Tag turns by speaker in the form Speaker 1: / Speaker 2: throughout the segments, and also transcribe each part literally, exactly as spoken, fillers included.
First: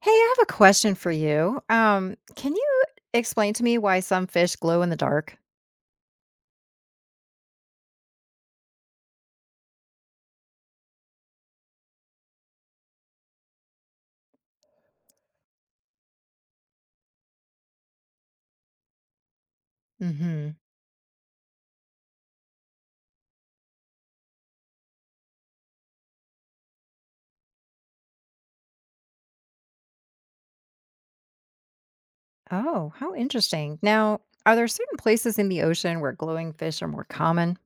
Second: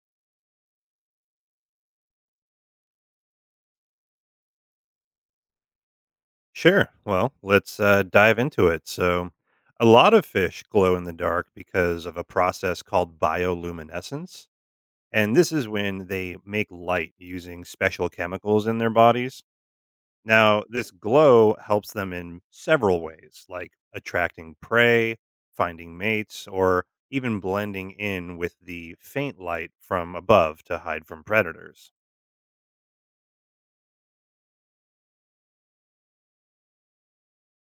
Speaker 1: Hey, I have a question for you. Um, can you explain to me why some fish glow in the dark?
Speaker 2: Sure. Well, let's uh, dive into it. So, a lot of fish glow in the dark because of a process called bioluminescence. And this is when they make light using special chemicals in their bodies.
Speaker 1: Hmm.
Speaker 2: Now, this glow helps them in several ways, like attracting prey, finding mates, or even blending in with the faint light from above to hide from predators.
Speaker 1: Oh, how interesting. Now, are there certain places in the ocean where glowing fish are more common?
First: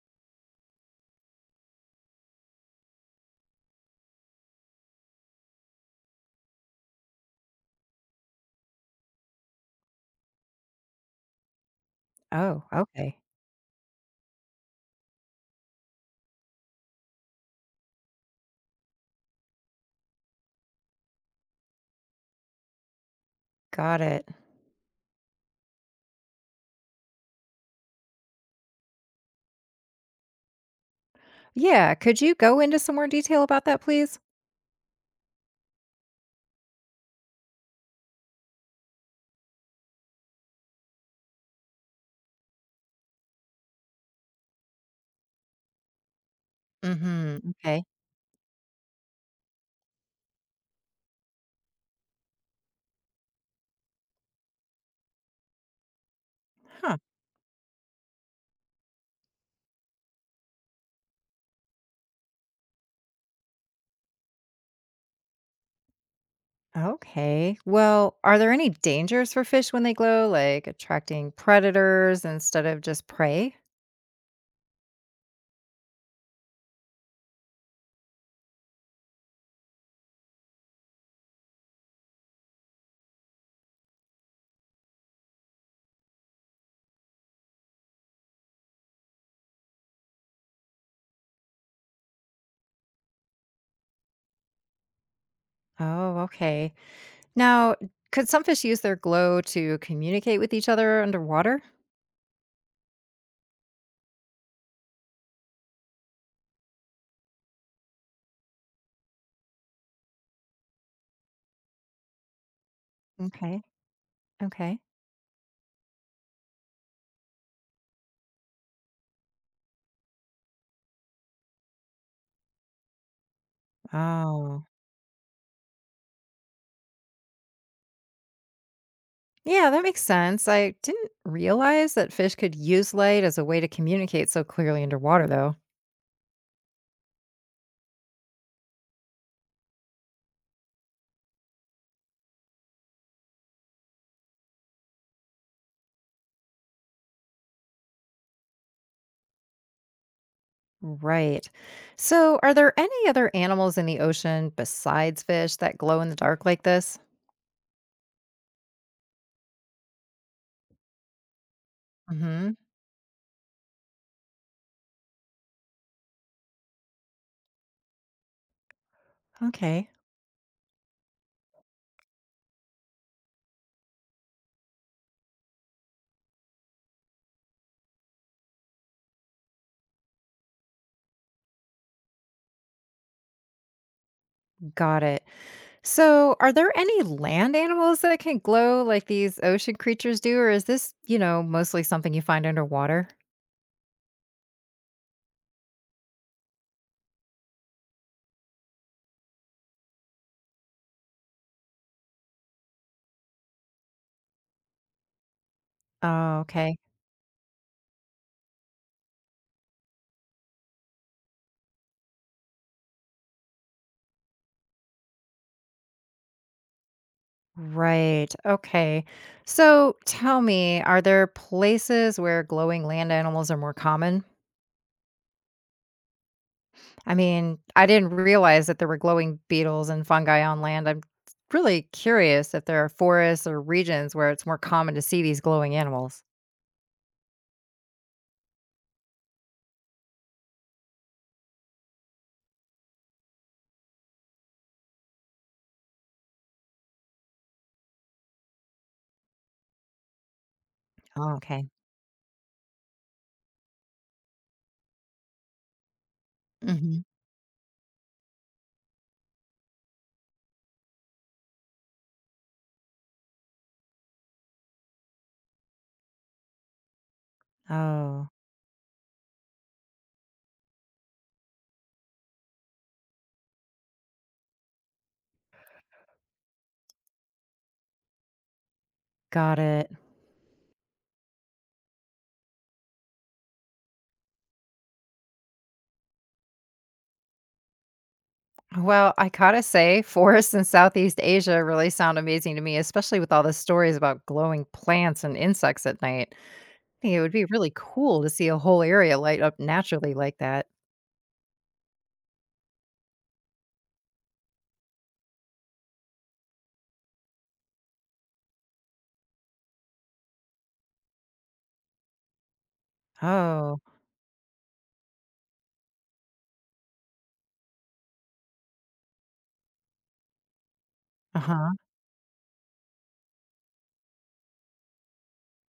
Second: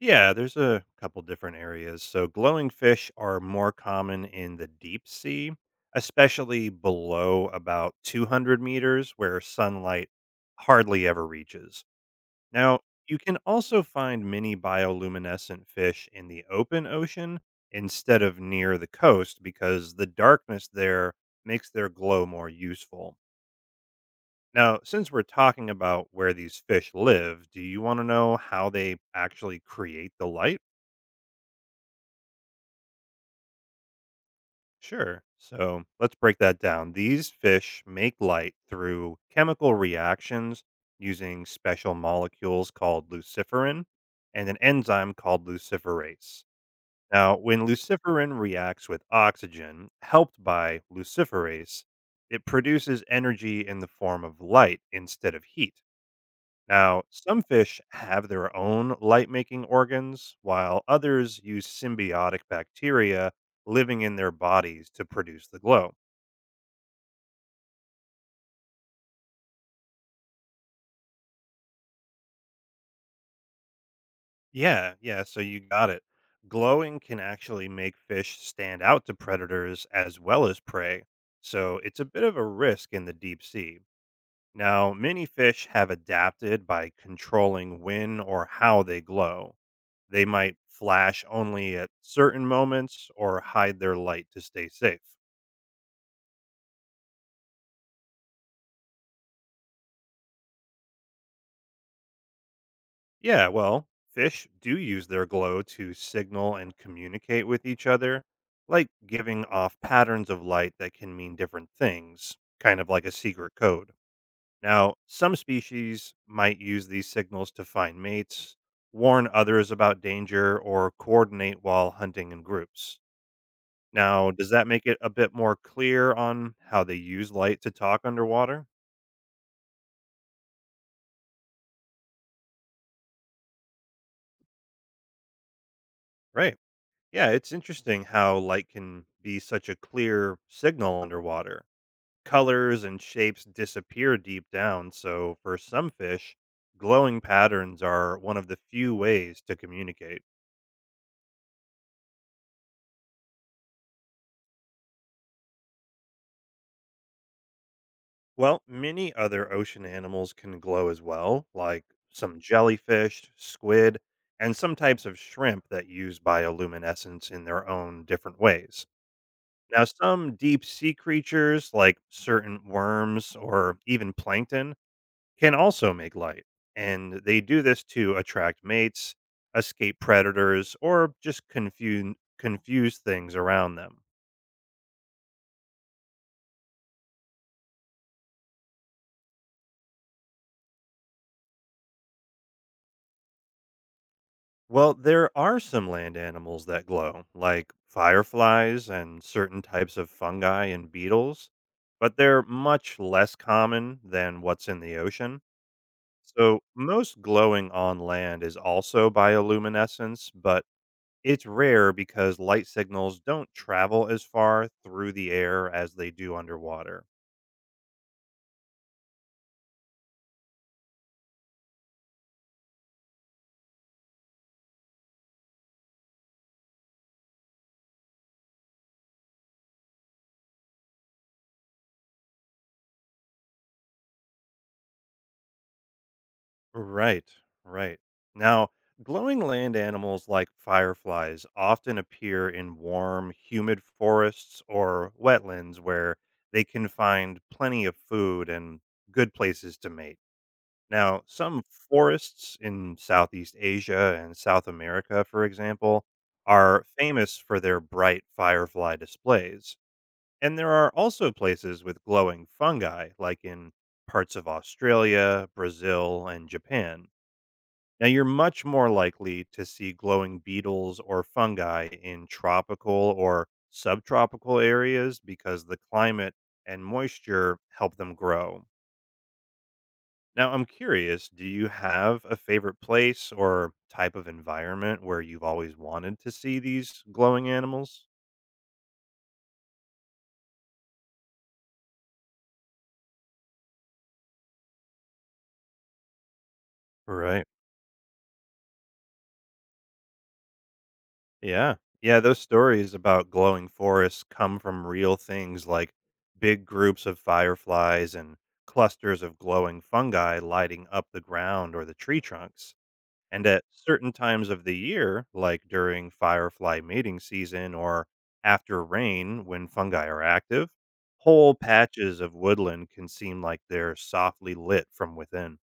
Speaker 2: Yeah, there's a couple different areas. So, glowing fish are more common in the deep sea, especially below about two hundred meters where sunlight hardly ever reaches.
Speaker 1: Oh,
Speaker 2: Now, you
Speaker 1: okay.
Speaker 2: can also find many bioluminescent fish in the open ocean instead of near the coast because the darkness there makes their glow more useful.
Speaker 1: Got it.
Speaker 2: Now, since we're talking about where these fish live, do you want to know how they actually create the light?
Speaker 1: Yeah, could you go into some more detail about that, please?
Speaker 2: Sure. So let's break that down. These fish make light through chemical reactions using special molecules called luciferin and an enzyme called luciferase. Now,
Speaker 1: Hmm.
Speaker 2: when
Speaker 1: Okay.
Speaker 2: luciferin reacts with oxygen, helped by luciferase, it produces energy in the form of light instead of heat.
Speaker 1: Huh.
Speaker 2: Now, some fish have their own light making organs, while others use symbiotic bacteria living in their bodies to produce the glow.
Speaker 1: Okay. Well, are there any dangers for fish when they glow, like attracting predators instead of just prey?
Speaker 2: Yeah, yeah, so you got it. Glowing can actually make fish stand out to predators as well as prey, so it's a bit of a risk in the deep sea. Now, many fish have adapted by controlling when or how they glow. They might flash only at certain moments or hide their light to stay safe.
Speaker 1: Oh, okay. Now, could some fish use their glow to communicate with each other underwater?
Speaker 2: Yeah, well, fish do use their glow to signal and communicate with each other, like giving off patterns of light that can mean different things, kind of like a secret
Speaker 1: Okay.
Speaker 2: code.
Speaker 1: Okay.
Speaker 2: Now, some species might use these signals to find mates, warn others about danger, or coordinate while hunting in groups. Now, does
Speaker 1: Oh,
Speaker 2: that make it a bit more clear on how they use light to talk underwater?
Speaker 1: yeah, that makes sense. I didn't realize that fish could use light as a way to communicate so clearly underwater, though.
Speaker 2: Right. Yeah, it's interesting how light can be such a clear signal underwater. Colors and shapes disappear deep down, so for some fish, glowing patterns are one of the few ways to communicate.
Speaker 1: Right. So, are there any other animals in the ocean besides fish that glow in the dark like this?
Speaker 2: Well, many other ocean animals can glow as well, like some
Speaker 1: Hmm.
Speaker 2: jellyfish, squid, and some types of shrimp that use bioluminescence in their own different ways. Now,
Speaker 1: Okay.
Speaker 2: some deep sea creatures, like certain worms or even plankton, can also make light, and they do this to attract mates, escape predators, or just confuse confuse things around them.
Speaker 1: Got it. So, are there any land animals that can glow like these ocean creatures do, or is this, you know, mostly something you find underwater?
Speaker 2: Well, there are some land animals that glow, like fireflies and certain types of fungi and beetles, but they're much less common than what's in the ocean.
Speaker 1: Oh,
Speaker 2: So,
Speaker 1: okay.
Speaker 2: most glowing on land is also bioluminescence, but it's rare because light signals don't travel as far through the air as they do underwater.
Speaker 1: Right. Okay. So tell me, are there places where glowing land animals are more common? I mean, I didn't realize that there were glowing beetles and fungi on land. I'm really curious if there are forests or regions where it's more common to see these glowing animals.
Speaker 2: Right, right. Now, glowing land animals like fireflies often appear in warm, humid forests or wetlands where they can find plenty of food and good places to mate. Now,
Speaker 1: Oh,
Speaker 2: some
Speaker 1: okay.
Speaker 2: forests in Southeast Asia and South America, for example, are
Speaker 1: Hmm.
Speaker 2: famous for their bright firefly displays. And there are also places with glowing fungi, like in parts of Australia, Brazil, and Japan. Now, you're
Speaker 1: Oh,
Speaker 2: much more likely to see glowing beetles or fungi in tropical or subtropical areas because the climate and moisture help them grow.
Speaker 1: got it.
Speaker 2: Now, I'm curious, do you have a favorite place or type of environment where you've always wanted to see these glowing animals?
Speaker 1: Well, I gotta say, forests in Southeast Asia really sound amazing to me, especially with all the stories about glowing plants and insects at night. Think it would
Speaker 2: Right.
Speaker 1: be really cool to see a whole area light up naturally like that.
Speaker 2: Yeah. Yeah, those stories about glowing forests come from real things like big groups of fireflies and clusters of glowing fungi lighting up the ground or the tree trunks. And at
Speaker 1: Oh,
Speaker 2: certain times of the year, like during firefly mating season or after rain when fungi are active, whole
Speaker 1: uh-huh.
Speaker 2: patches of woodland can seem like they're softly lit from within.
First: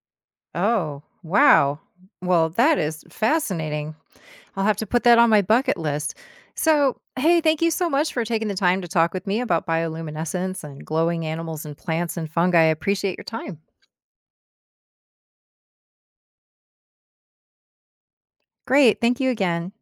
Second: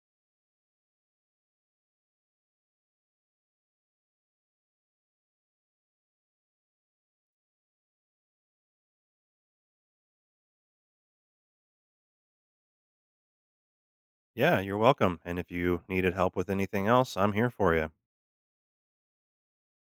Speaker 1: Oh, wow. Well, that is fascinating. I'll have to put that on my bucket list. So, hey, thank you so much for taking the time to talk with me about bioluminescence and glowing animals and plants and fungi. I appreciate your time.
Speaker 2: Yeah, you're welcome. And if you needed help with anything else, I'm here for you.
Speaker 1: Great. Thank you again.